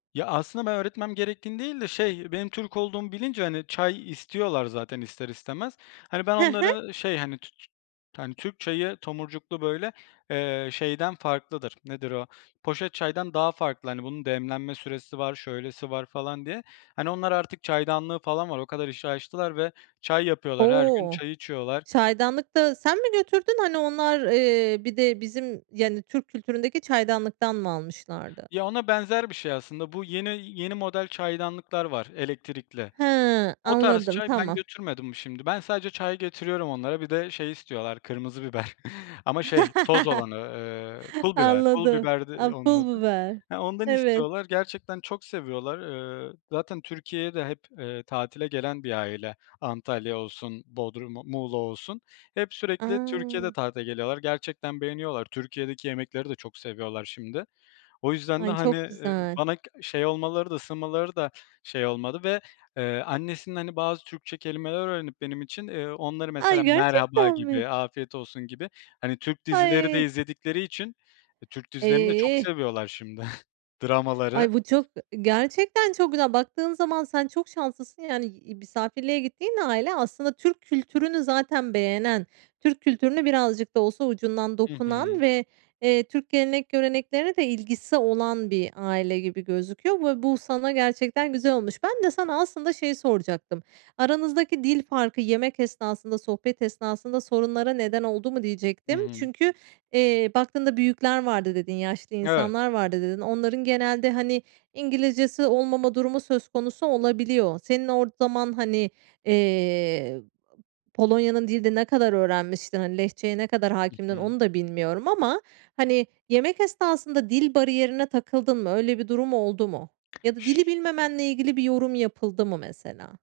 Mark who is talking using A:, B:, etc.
A: Ya, aslında ben öğretmem gerektiğini değil de şey benim Türk olduğumu bilince, hani, çay istiyorlar zaten ister istemez. Hani, ben
B: Hı hı.
A: onları şey, hani, tü tü hani, Türk çayı tomurcuklu, böyle, eee, şeyden farklıdır. Nedir o? Poşet çaydan daha farklı. Hani, bunun demlenme süresi var, şöylesi var falan diye. Hani, onlar artık çaydanlığı falan var. O kadar işi aştılar ve çay yapıyorlar. Her gün
B: O!
A: çay içiyorlar.
B: Çaydanlık da sen mi götürdün? Hani, onlar, eee, bir de bizim, yani, Türk kültüründeki çaydanlıktan mı almışlardı?
A: Ya, ona benzer bir şey aslında. Bu yeni yeni model çaydanlıklar var elektrikli.
B: Hıı,
A: O tarz
B: anladım,
A: çay ben
B: tamam.
A: götürmedim şimdi. Ben sadece çay getiriyorum onlara; bir de şey istiyorlar kırmızı biber ama şey toz olanı, eee, pul biber. Pul
B: Anladım,
A: biberdi
B: a
A: onun
B: pul
A: adı.
B: biber.
A: Eee, ondan
B: Evet.
A: istiyorlar. Gerçekten çok seviyorlar, eee, zaten Türkiye'ye de hep, eee, tatile gelen bir aile. Antalya olsun, Bodrum Muğla olsun. Hep sürekli Türkiye'de
B: A!
A: tatile geliyorlar gerçekten beğeniyorlar. Türkiye'deki yemekleri de çok seviyorlar şimdi o yüzden de,
B: Ay,
A: hani,
B: çok
A: eee,
B: güzel.
A: bana k şey olmaları da ısınmaları da şey olmadı ve, eee, annesinin, hani, bazı Türkçe kelimeler öğrenip benim için, eee, onları
B: Ay,
A: mesela "merhaba"
B: gerçekten mi?
A: gibi "afiyet olsun" gibi, hani, Türk dizileri de
B: Ay!
A: izledikleri için Türk dizilerini de çok
B: Eh.
A: seviyorlar şimdi. Dramaları
B: Ay, bu çok ı gerçekten çok güzel. Baktığın zaman sen çok şanslısın, yani, iii, misafirliğe gittiğin aile aslında Türk kültürünü zaten beğenen, Türk kültürüne birazcık da olsa ucundan
A: Hı hı.
B: dokunan ve, eee, Türk gelenek göreneklerine de ilgisi olan bir aile gibi gözüküyor ve bu sana gerçekten güzel olmuş. Ben de sana aslında şeyi soracaktım. Aranızdaki dil farkı yemek esnasında, sohbet esnasında sorunlara neden oldu mu
A: I
B: diyecektim?
A: hı.
B: Çünkü, eee, baktığında büyükler vardı dedin, yaşlı
A: Evet.
B: insanlar vardı dedin. Onların genelde, hani, İngilizcesi olmama durumu söz konusu olabiliyor. Senin o zaman, hani, eee, Polonya'nın dilini ne kadar öğrenmiştin? Hani, Lehçeye ne kadar
A: I
B: hakimdin
A: hı.
B: onu da bilmiyorum ama, hani, yemek esnasında dil bariyerine takıldın mı? Öyle bir durum oldu mu? Ya da dili bilmemenle ilgili bir yorum yapıldı mı, mesela?